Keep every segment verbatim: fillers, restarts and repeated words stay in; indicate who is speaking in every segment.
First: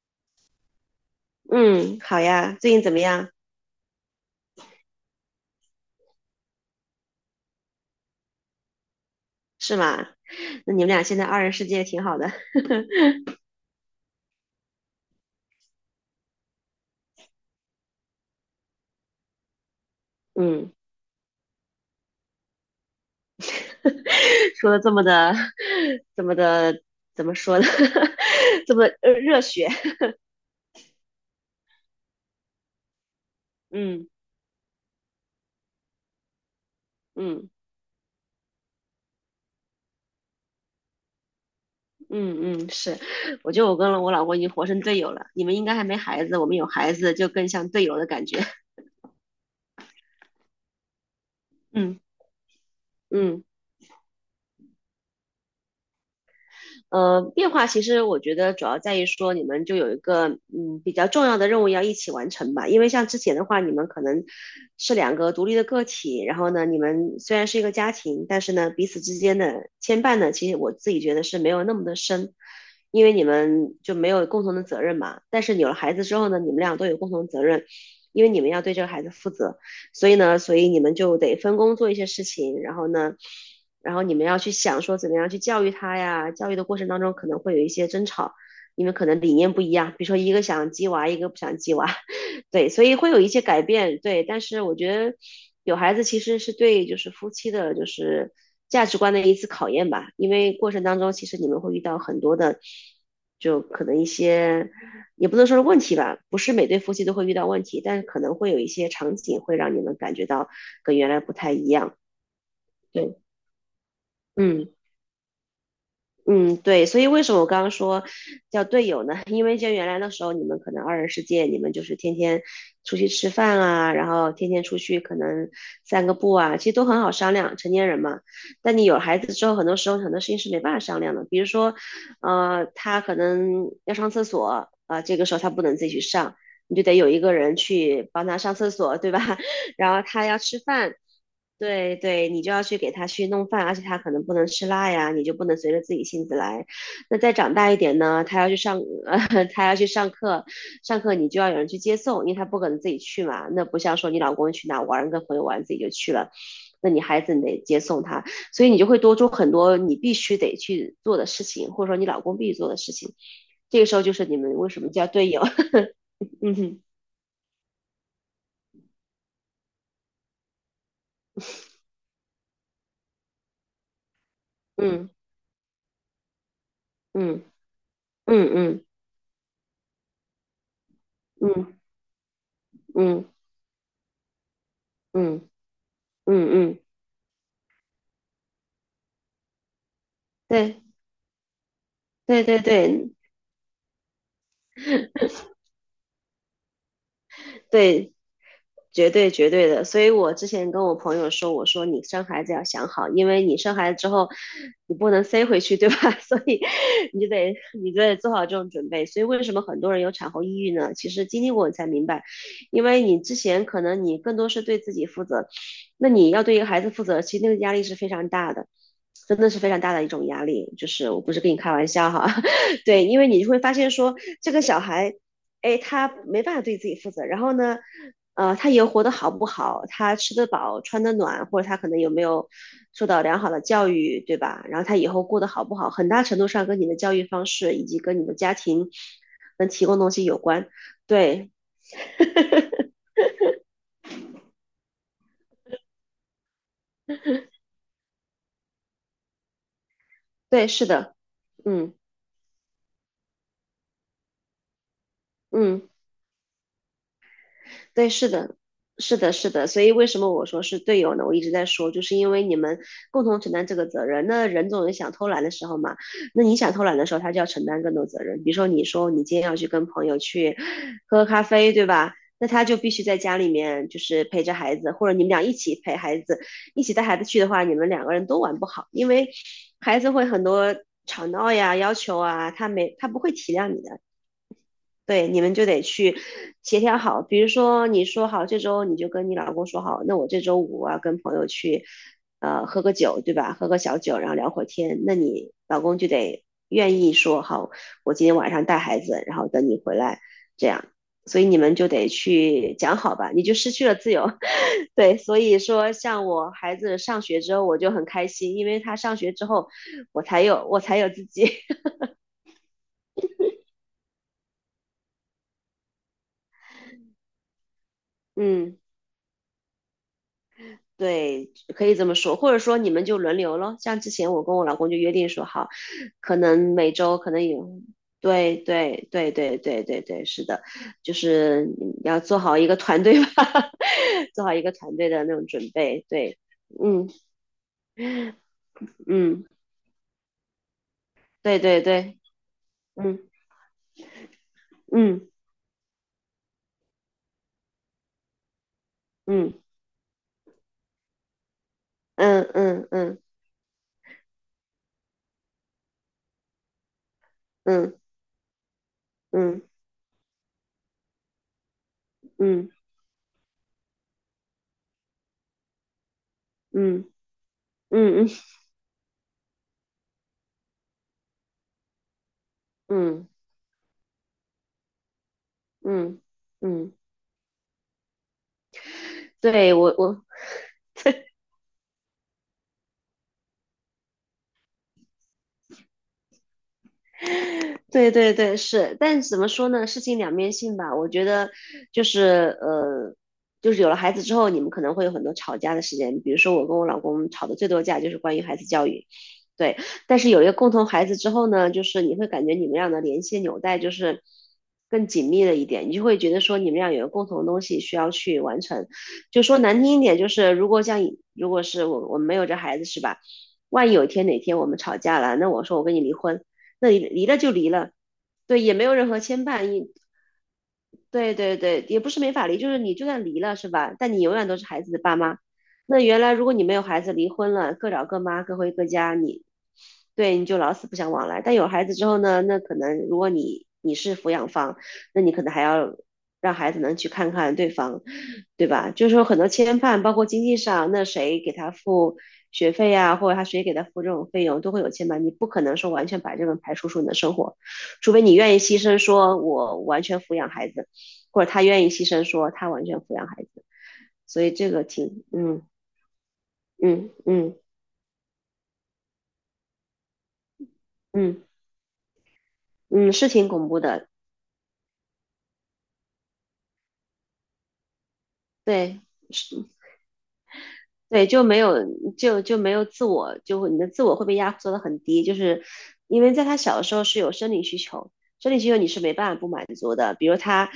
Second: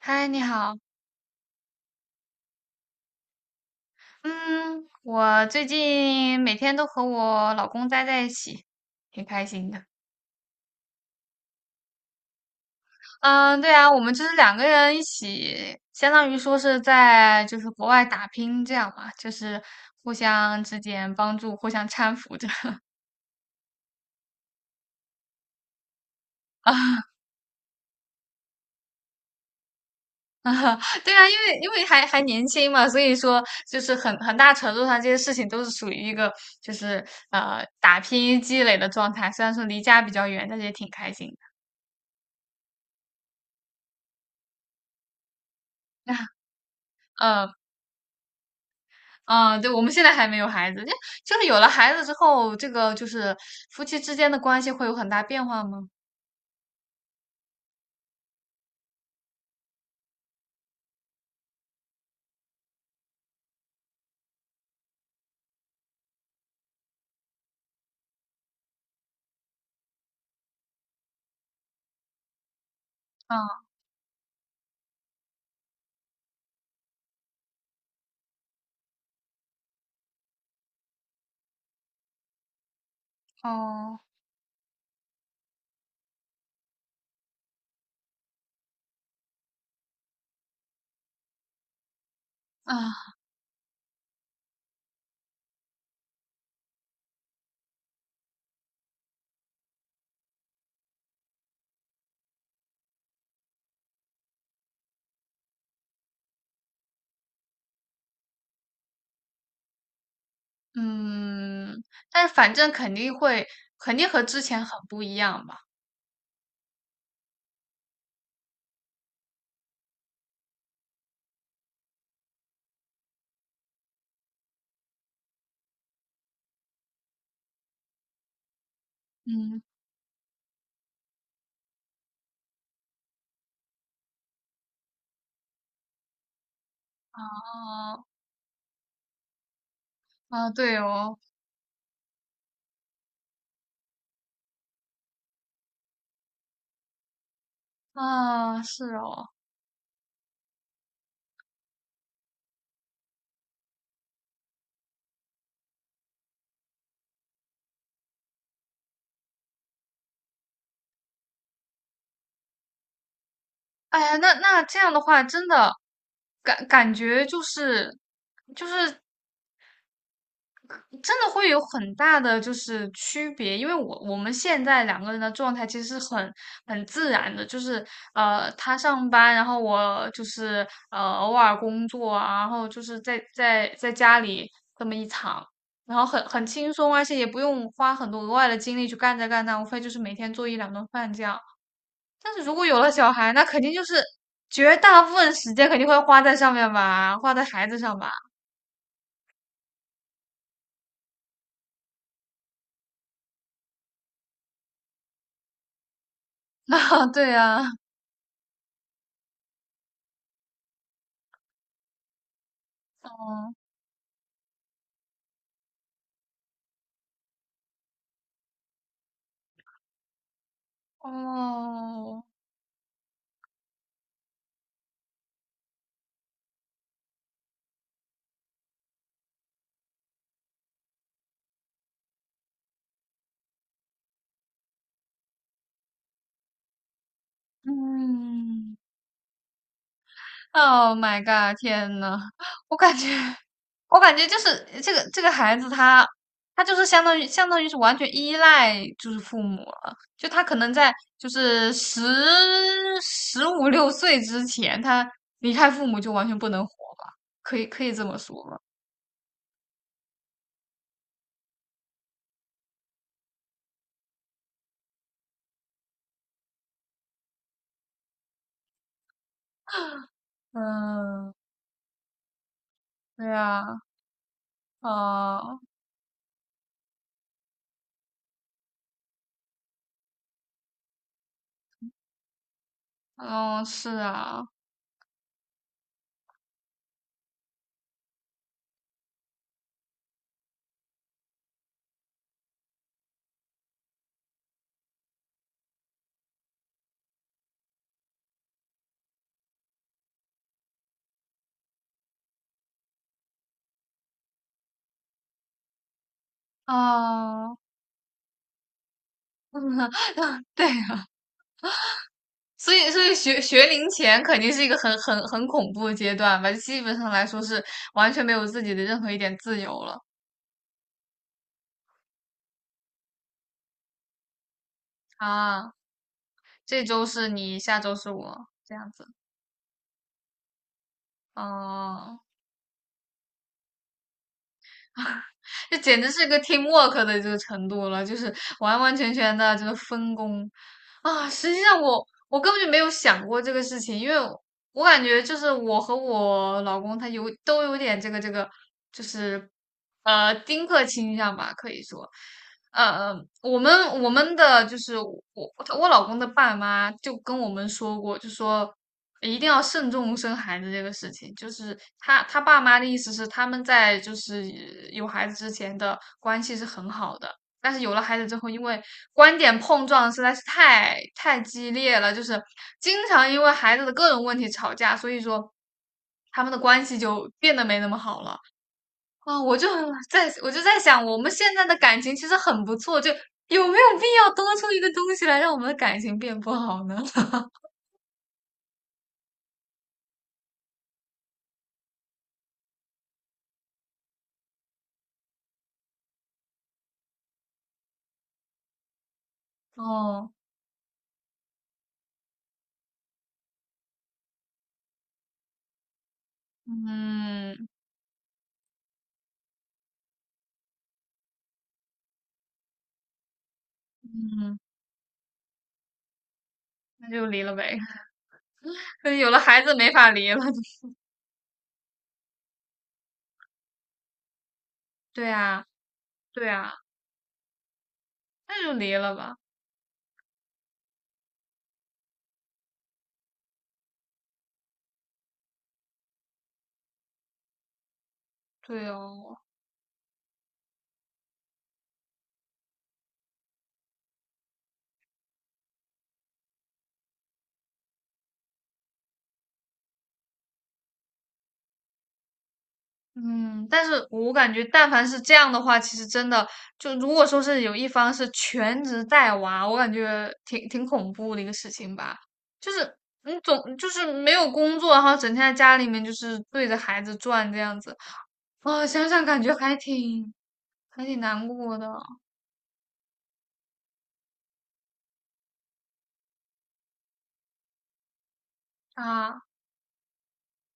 Speaker 1: 嗨，你好。
Speaker 2: 嗯，好呀，最近怎么样？
Speaker 1: 嗯，我最近每天都和我老公待在一起，挺开心
Speaker 2: 是
Speaker 1: 的。
Speaker 2: 吗？那你们俩现在二人世界挺好的。
Speaker 1: 嗯，对啊，我们就是两个人一起，相当于说是在就是国外打拼这样嘛，就是互相
Speaker 2: 嗯，
Speaker 1: 之间帮助，互相搀扶着
Speaker 2: 说的这么的，这么 的，
Speaker 1: 啊
Speaker 2: 怎么说呢？这么呃热血。
Speaker 1: 啊。对啊，因为因为还还年轻嘛，所以说就是
Speaker 2: 嗯
Speaker 1: 很很大程度上这些事情都是属于一个就是
Speaker 2: 嗯
Speaker 1: 呃打拼积累的状态。虽然说离家比较远，但是也挺开心
Speaker 2: 嗯嗯，是。我觉得我跟我老公已经活成队友了。你们应该还没
Speaker 1: 的。
Speaker 2: 孩 子，我们有孩子就更
Speaker 1: 嗯
Speaker 2: 像队友的感觉。
Speaker 1: 啊，对，我们现在还没有孩子，就就是有了孩
Speaker 2: 嗯
Speaker 1: 子之后，这个就是
Speaker 2: 嗯。
Speaker 1: 夫妻之间的关系会有很大变化吗？
Speaker 2: 呃，变化其实我觉得主要在于说你们就有一个嗯比较重要的任务要一起完成吧，因为像之前的话，你们可能是两个独立的个体，然后呢，你们虽然是一个家庭，但是呢，彼此之间的牵绊呢，其实我自己觉得是没有那么的深，因为你
Speaker 1: 啊，
Speaker 2: 们就没有共同的责任嘛。但是有了孩子之后呢，你们俩都有共同责任，因为你们要对这个孩子负责。所以呢，所以你们就得分工做一些事情，然后呢，然
Speaker 1: 哦，
Speaker 2: 后你们要去想说怎么样去教育他呀。教育的过程当中可能会有一些争吵，你们可能理念不一样，比如说一个想鸡娃，一个不想鸡娃，对，所以会
Speaker 1: 啊，
Speaker 2: 有一些改变，对。但是我觉得有孩子其实是对就是夫妻的就是价值观的一次考验吧，因为过程当中其实你们会遇到很多的，就可能一些。也不能说是问题吧，不是每对夫妻都会遇到问题，但是可能会有一些场景会让你们感觉到跟原来不太一
Speaker 1: 嗯，
Speaker 2: 样。
Speaker 1: 但是反正肯定
Speaker 2: 对，
Speaker 1: 会，肯定和之前
Speaker 2: 嗯。
Speaker 1: 很不一样吧。
Speaker 2: 嗯，对，所以为什么我刚刚说叫队友呢？因为像原来的时候，你们可能二人世界，你们就是天天出去吃饭啊，然后天天出去可能散个步啊，其实都很好商量，成年人嘛。但你有孩子之后，
Speaker 1: 嗯，
Speaker 2: 很多时候很多事情是没办法商量的，比如说，呃，他可能要上厕所啊，这个时候他不能自己去上，你就得有一个人
Speaker 1: 啊
Speaker 2: 去帮他上厕所，对吧？然后他要
Speaker 1: 啊，
Speaker 2: 吃
Speaker 1: 对
Speaker 2: 饭。
Speaker 1: 哦，
Speaker 2: 对对，你就要去给他去弄饭，而且他可能不能吃辣呀，你就不能随着自己性子来。那再长大一点呢，他要去
Speaker 1: 啊，
Speaker 2: 上，
Speaker 1: 是 哦，
Speaker 2: 呃，他要去上课，上课你就要有人去接送，因为他不可能自己去嘛。那不像说你老公去哪玩，跟朋友玩自己就去了，那你孩子你得接送他，所以你就会多出很多你必须得去做的事情，或者说你老公必须做的事情。这个时
Speaker 1: 哎
Speaker 2: 候就
Speaker 1: 呀，
Speaker 2: 是
Speaker 1: 那
Speaker 2: 你们
Speaker 1: 那
Speaker 2: 为
Speaker 1: 这
Speaker 2: 什么
Speaker 1: 样的
Speaker 2: 叫
Speaker 1: 话，
Speaker 2: 队友？
Speaker 1: 真的
Speaker 2: 嗯
Speaker 1: 感
Speaker 2: 哼
Speaker 1: 感觉就是就是真的会有很大的就是区别，因为我我们现在两
Speaker 2: 嗯
Speaker 1: 个人的状态其实是很很自然
Speaker 2: 嗯
Speaker 1: 的，就是呃他
Speaker 2: 嗯
Speaker 1: 上班，然后我就是呃偶
Speaker 2: 嗯
Speaker 1: 尔
Speaker 2: 嗯
Speaker 1: 工作啊，然后就是在
Speaker 2: 嗯
Speaker 1: 在在家里这么一
Speaker 2: 嗯
Speaker 1: 场，然后很很
Speaker 2: 嗯
Speaker 1: 轻
Speaker 2: 嗯，
Speaker 1: 松，而且也不用花很多额外的精力去干这干那，无非就是每天做一两
Speaker 2: 对。
Speaker 1: 顿饭这样。但是
Speaker 2: 对
Speaker 1: 如
Speaker 2: 对
Speaker 1: 果有了
Speaker 2: 对
Speaker 1: 小孩，那肯定就是绝大部分时间肯定会花在上面吧，花在孩子上吧。
Speaker 2: 对，绝对绝对的，所以我之前跟我朋友说，我说你生孩子要想好，因为你生孩子之后，你不能塞回去，对吧？所以
Speaker 1: 啊，
Speaker 2: 你就
Speaker 1: 对
Speaker 2: 得
Speaker 1: 呀，
Speaker 2: 你就得做好这种准备。所以为什么很多人有产后抑郁呢？其实经历过你才明白，因为你之 前可能你更多是对自己负责，那你要对一个孩子负责，其实那个压力是非常大的。真的是非常大的一种压力，就是我不是跟你开玩笑
Speaker 1: 哦。
Speaker 2: 哈，对，因为你就会发现说这个小孩，哎，他没办法对自己负责，然后呢，呃，他以后活得好不好，他吃得饱、穿得暖，或者他可能有没有受到良好的教育，对吧？然后他以后过得好不好，很大程度上跟你的教育方式以及跟你的家
Speaker 1: 嗯
Speaker 2: 庭能提供东西有关。
Speaker 1: ，Oh my
Speaker 2: 对，
Speaker 1: god!天呐，我感觉，我感觉就是这个这个孩子他，他就是相当于相当于是完全依赖就是父母了。就他可
Speaker 2: 对，
Speaker 1: 能
Speaker 2: 是
Speaker 1: 在
Speaker 2: 的，
Speaker 1: 就是
Speaker 2: 嗯
Speaker 1: 十十五六岁之前，他离开父
Speaker 2: 嗯。
Speaker 1: 母就完全不能活吧？可以可以这
Speaker 2: 对，
Speaker 1: 么
Speaker 2: 是
Speaker 1: 说
Speaker 2: 的，
Speaker 1: 吧？
Speaker 2: 是的，是的。所以为什么我说是队友呢？我一直在说，就是因为你们共同承担这个责任。那人总有想偷懒的时候嘛，那你想偷懒的时候，他就要承担更多责任。比如说，你说你今天要去跟朋友去喝喝
Speaker 1: 嗯，
Speaker 2: 咖啡，对吧？那他就必须在
Speaker 1: 对
Speaker 2: 家里
Speaker 1: 啊，
Speaker 2: 面就是陪着孩子，或者你们俩一
Speaker 1: 啊，
Speaker 2: 起陪孩子，一起带孩子去的话，你们两个人都玩不好，因为孩子会很多吵闹呀、要求啊，他没他不会体
Speaker 1: 嗯，
Speaker 2: 谅你
Speaker 1: 是
Speaker 2: 的。
Speaker 1: 啊，
Speaker 2: 对，你们就得去协调好。比如说，你说好这周你就跟你老公说好，那我这周五啊跟朋友去，呃，喝个酒，对吧？喝个小酒，然后聊会儿天。那你老公就得愿意说好，我今天晚上带孩子，然后等你回来，这样。所以你们就得去讲好吧，你就失去了自由。对，所以说像我孩子上学之
Speaker 1: 啊，
Speaker 2: 后，我就很开心，因为他上学之后，我才
Speaker 1: 对，
Speaker 2: 有我才有自己。
Speaker 1: 所以，所以学学龄前肯定是一个很很很恐怖的阶段吧，基本上来说是完全没 有自己
Speaker 2: 嗯，
Speaker 1: 的任何一点自由了
Speaker 2: 对，可以这么说，或者说你们就轮流咯。像之前我跟我老公就约定说好，
Speaker 1: 啊。
Speaker 2: 可能
Speaker 1: 这
Speaker 2: 每
Speaker 1: 周
Speaker 2: 周
Speaker 1: 是
Speaker 2: 可能
Speaker 1: 你，下
Speaker 2: 有，
Speaker 1: 周是我，
Speaker 2: 对
Speaker 1: 这样
Speaker 2: 对
Speaker 1: 子，
Speaker 2: 对对对对对，是的，就是你
Speaker 1: 哦，
Speaker 2: 要做好一个团队吧，做好一个团队的 那种准
Speaker 1: 这简
Speaker 2: 备。
Speaker 1: 直是个
Speaker 2: 对，
Speaker 1: teamwork
Speaker 2: 嗯
Speaker 1: 的这个程度了，就是完完全全
Speaker 2: 嗯，
Speaker 1: 的这个分工。啊，实
Speaker 2: 对
Speaker 1: 际上
Speaker 2: 对
Speaker 1: 我
Speaker 2: 对，
Speaker 1: 我根本就没有
Speaker 2: 嗯
Speaker 1: 想过这个事情，因为我我感觉
Speaker 2: 嗯
Speaker 1: 就是我和我老公他有都有点这个这个，就是
Speaker 2: 嗯
Speaker 1: 呃丁克倾向吧，可以说，
Speaker 2: 嗯嗯
Speaker 1: 呃，
Speaker 2: 嗯
Speaker 1: 我们我们的就是我我老公的爸妈就跟我们
Speaker 2: 嗯
Speaker 1: 说过，就说一定
Speaker 2: 嗯
Speaker 1: 要慎重生孩子这个事情，就是他他爸
Speaker 2: 嗯
Speaker 1: 妈的意思是他们在就是有孩子之前的关系是很
Speaker 2: 嗯
Speaker 1: 好的。但是有了孩子
Speaker 2: 嗯
Speaker 1: 之后，因为观点碰撞实在是太太激烈了，就是经
Speaker 2: 嗯嗯
Speaker 1: 常因为孩子的各种问题吵架，所以说
Speaker 2: 嗯
Speaker 1: 他们的关
Speaker 2: 嗯，
Speaker 1: 系就变得没那么好了。啊，我就
Speaker 2: 对我我
Speaker 1: 在我就在想，我们现在的感情其实很不错，就有没有必要多出一个东西来让我们的感情变不好呢？
Speaker 2: 对对对，是，但怎么说呢？事情两面性吧。我觉得就是呃，就是有了孩子之后，你们可能会有很多吵架的时间。比如说，我跟我老公吵的最多架就是关于孩子教育，对。但是
Speaker 1: 哦，
Speaker 2: 有一个共同孩子之后呢，就是你会感觉你们俩的联系纽带就是更紧密了一点，你就会觉得说你们俩有个共同的东
Speaker 1: 嗯
Speaker 2: 西需要去完成。就说难听一点，就是如果像以如果是我我们没有这孩子是吧？万一有一天哪
Speaker 1: 嗯，
Speaker 2: 天我们吵架了，那我说我跟你离婚，那离
Speaker 1: 那就
Speaker 2: 离了
Speaker 1: 离
Speaker 2: 就
Speaker 1: 了
Speaker 2: 离
Speaker 1: 呗。
Speaker 2: 了，对，也没有 任
Speaker 1: 可是
Speaker 2: 何
Speaker 1: 有了
Speaker 2: 牵
Speaker 1: 孩
Speaker 2: 绊，
Speaker 1: 子
Speaker 2: 也
Speaker 1: 没法离了。
Speaker 2: 对对对，也不是没法离，就是你就算离了是吧？但你永远都是孩子的爸
Speaker 1: 对
Speaker 2: 妈。
Speaker 1: 啊，
Speaker 2: 那原来如
Speaker 1: 对
Speaker 2: 果你
Speaker 1: 啊，
Speaker 2: 没有孩子，离婚了，各找各妈，各
Speaker 1: 那就
Speaker 2: 回各
Speaker 1: 离了
Speaker 2: 家，
Speaker 1: 吧。
Speaker 2: 你对你就老死不相往来。但有孩子之后呢，那可能如果你你是抚养方，那你可能还要让孩子能去看看对方，对
Speaker 1: 对
Speaker 2: 吧？就是说
Speaker 1: 哦。
Speaker 2: 很多牵绊，包括经济上，那谁给他付学费呀、或者他谁给他付这种费用，都会有牵绊。你不可能说完全把这个排除出你的生活，除非你愿意牺牲，说我完全抚养孩子，或者他愿意牺牲，说他完全抚养孩
Speaker 1: 嗯，
Speaker 2: 子。
Speaker 1: 但是我
Speaker 2: 所以
Speaker 1: 感觉，
Speaker 2: 这个
Speaker 1: 但凡是
Speaker 2: 挺，
Speaker 1: 这样的
Speaker 2: 嗯
Speaker 1: 话，其实真的就如
Speaker 2: 嗯
Speaker 1: 果说
Speaker 2: 嗯
Speaker 1: 是有一方是全职带娃，我感觉挺挺恐怖的一
Speaker 2: 嗯
Speaker 1: 个事情吧。就是
Speaker 2: 嗯，是
Speaker 1: 你
Speaker 2: 挺恐
Speaker 1: 总
Speaker 2: 怖
Speaker 1: 就
Speaker 2: 的，
Speaker 1: 是没有工作，然后整天在家里面就是对着孩子转这样子，啊、
Speaker 2: 对，
Speaker 1: 想想感觉
Speaker 2: 是
Speaker 1: 还挺还挺
Speaker 2: 对，就
Speaker 1: 难
Speaker 2: 没有
Speaker 1: 过的
Speaker 2: 就就没有自我，就会你的自我会被压缩的很低，就是因为在他小的时候是有生理需求，生理需求你是没办法
Speaker 1: 啊。
Speaker 2: 不满足的，比如他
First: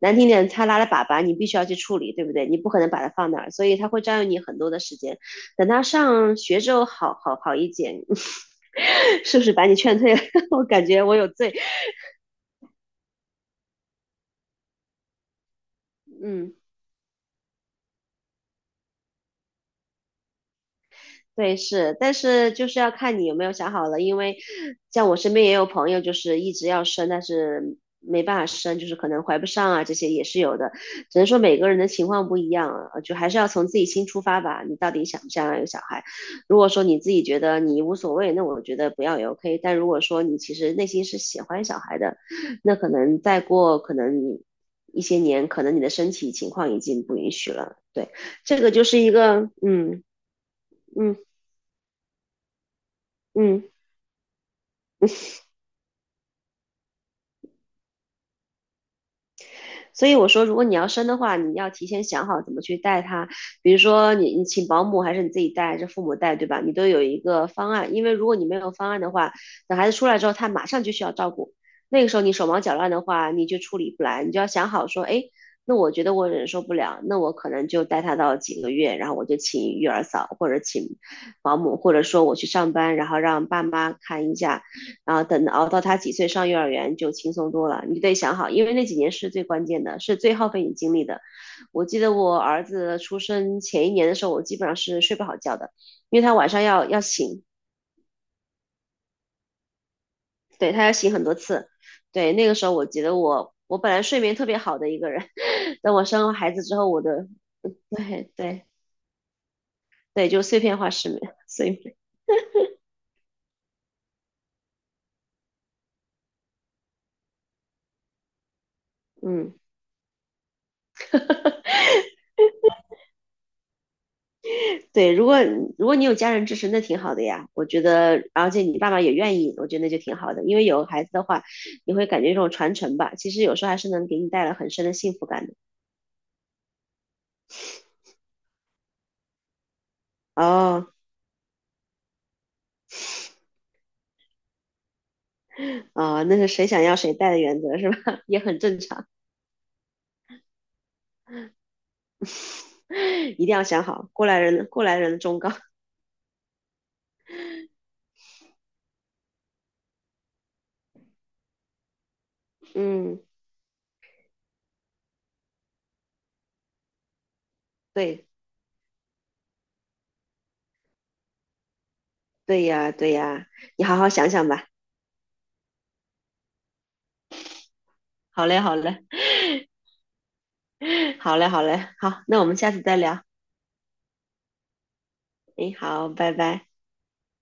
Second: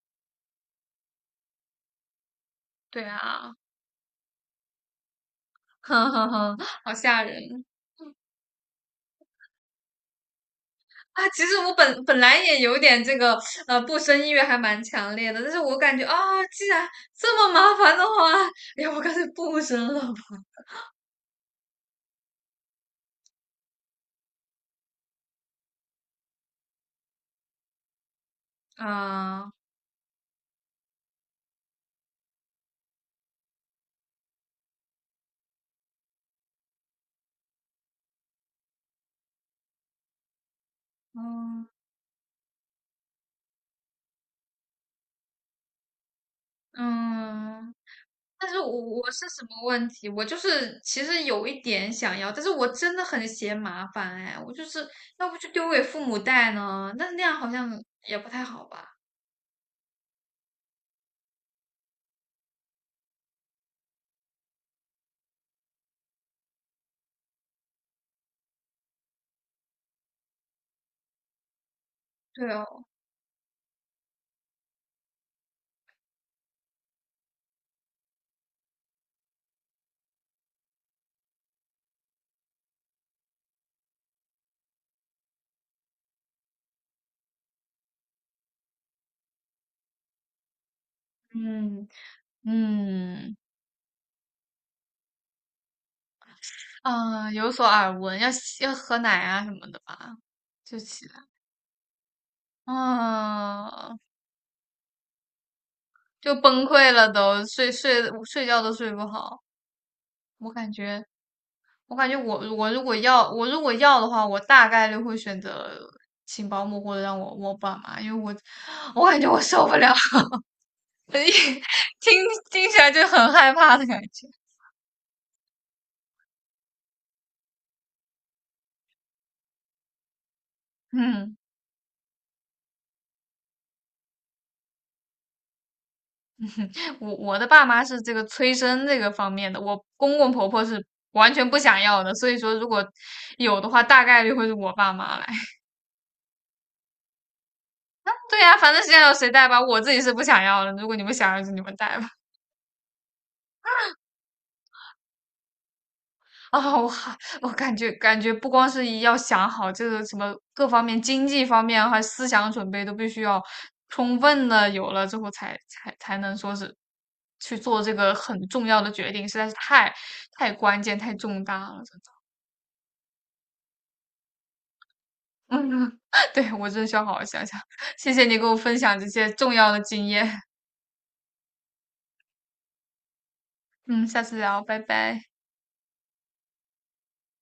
Speaker 2: 难听点，他拉了粑粑，你必须要去处理，对不对？你不可能把
Speaker 1: 对
Speaker 2: 它放那儿，
Speaker 1: 啊，
Speaker 2: 所以他会占用你很多的时间。等 他
Speaker 1: 哼哼
Speaker 2: 上
Speaker 1: 哼，
Speaker 2: 学之后
Speaker 1: 好
Speaker 2: 好，
Speaker 1: 吓
Speaker 2: 好好
Speaker 1: 人。
Speaker 2: 一点，是不是把你劝退了？我感觉我
Speaker 1: 啊，
Speaker 2: 有
Speaker 1: 其
Speaker 2: 罪，
Speaker 1: 实我本本来也有点这个呃不生意愿还蛮强烈的，但是我感觉啊，
Speaker 2: 嗯。
Speaker 1: 既然这么麻烦的话，要不干脆不生了吧？
Speaker 2: 对，是，但是就是要看你有没有想好了，因为像我身边也有朋友，就是一直要生，但是没办法生，就是可能怀不
Speaker 1: 啊，
Speaker 2: 上啊，这些也是有的。只能说每个人的情况不一样啊，就还是要从自己心出发吧。你到底想不想要有小孩？如果说你自己觉得你无所谓，那我觉得不要也 OK。但如果说你其实内心是喜欢
Speaker 1: 嗯
Speaker 2: 小孩的，那可能再过可能一些年，可能你的身体情况已经不允许
Speaker 1: 嗯，
Speaker 2: 了。对，
Speaker 1: 但是
Speaker 2: 这个
Speaker 1: 我
Speaker 2: 就是
Speaker 1: 我
Speaker 2: 一
Speaker 1: 是什
Speaker 2: 个，
Speaker 1: 么问
Speaker 2: 嗯
Speaker 1: 题？我就是其
Speaker 2: 嗯
Speaker 1: 实有一点想要，但是我真的很嫌
Speaker 2: 嗯。
Speaker 1: 麻烦哎，我就是要不就丢给父母带呢，那那样好像也不太好吧？
Speaker 2: 所以我说，如果你要生的话，你要提前想好怎么去带他，比如说你你请保姆还是你自己带，还是父母带，对吧？你都有一个方案，因为如果你没有方案的话，等孩子出来之后，他马上就需要照顾，那个时候你手
Speaker 1: 对
Speaker 2: 忙脚
Speaker 1: 哦，
Speaker 2: 乱的话，你就处理不来，你就要想好说，哎。那我觉得我忍受不了，那我可能就带他到几个月，然后我就请育儿嫂或者请保姆，或者说我去上班，然后让爸妈看一下，然后等熬到他几岁上幼儿园就轻松多了。你得想好，因为那几年是最关键的，是最耗费你精力的。我
Speaker 1: 嗯
Speaker 2: 记得我儿子出
Speaker 1: 嗯
Speaker 2: 生前一年的时候，我基本上是睡不好觉的，因为他晚上要要
Speaker 1: 嗯，
Speaker 2: 醒，
Speaker 1: 有所耳闻，要要喝奶啊什么的吧？
Speaker 2: 对
Speaker 1: 就
Speaker 2: 他要
Speaker 1: 其
Speaker 2: 醒很多次。对，那个时候我觉得我我本
Speaker 1: 啊，
Speaker 2: 来睡眠特别好的一个人，等我生了
Speaker 1: 就
Speaker 2: 孩子
Speaker 1: 崩
Speaker 2: 之后，
Speaker 1: 溃
Speaker 2: 我
Speaker 1: 了
Speaker 2: 的
Speaker 1: 都，睡睡
Speaker 2: 对
Speaker 1: 睡觉
Speaker 2: 对
Speaker 1: 都睡不好。
Speaker 2: 对，就
Speaker 1: 我
Speaker 2: 碎
Speaker 1: 感
Speaker 2: 片化
Speaker 1: 觉，
Speaker 2: 失眠，睡
Speaker 1: 我
Speaker 2: 眠，
Speaker 1: 感觉我我如果要我如果要的话，我大概率会选择请保姆或者让我我爸妈，因为我我感觉我
Speaker 2: 嗯。
Speaker 1: 受不了，听听起来就很害怕的感觉。
Speaker 2: 对，如果如果你有家人支持，那挺好的呀。我觉得，而且你爸爸也愿意，我觉得那就挺好的。因为有孩子的
Speaker 1: 嗯，
Speaker 2: 话，你会感觉这种传承吧，其实有时候还是能给你带来很深的幸福感的。
Speaker 1: 我我的爸妈是这个催生这个方面的，我公公婆婆是
Speaker 2: 哦，
Speaker 1: 完全不想要的，所以说如果有的话，大概率会是我爸妈来。
Speaker 2: 哦，那是谁想要谁带的原则是吧？
Speaker 1: 对
Speaker 2: 也
Speaker 1: 呀、啊
Speaker 2: 很
Speaker 1: 反
Speaker 2: 正
Speaker 1: 正现在
Speaker 2: 常，
Speaker 1: 有谁带吧，我自己是不想要了。如果你们想要，就你们带吧。
Speaker 2: 一定要想好，过来人，过来人的忠告。
Speaker 1: 啊，我还我感觉感觉不光是要想好这个什么各方面、经济方面还思想准 备都必
Speaker 2: 嗯，
Speaker 1: 须要充分的有了之后才，才才才能说是去做这个
Speaker 2: 对，
Speaker 1: 很重要的决定，实在是太太关键、太重大了，真的
Speaker 2: 对呀，对呀，你好好想想吧。
Speaker 1: 嗯，对，我真的需要好好想想。谢谢你给
Speaker 2: 好
Speaker 1: 我
Speaker 2: 嘞，好
Speaker 1: 分享
Speaker 2: 嘞，
Speaker 1: 这些重要的经验。
Speaker 2: 好嘞，好嘞，好，那我们下次再聊。
Speaker 1: 嗯，下次聊，拜拜。
Speaker 2: 哎，好，拜拜。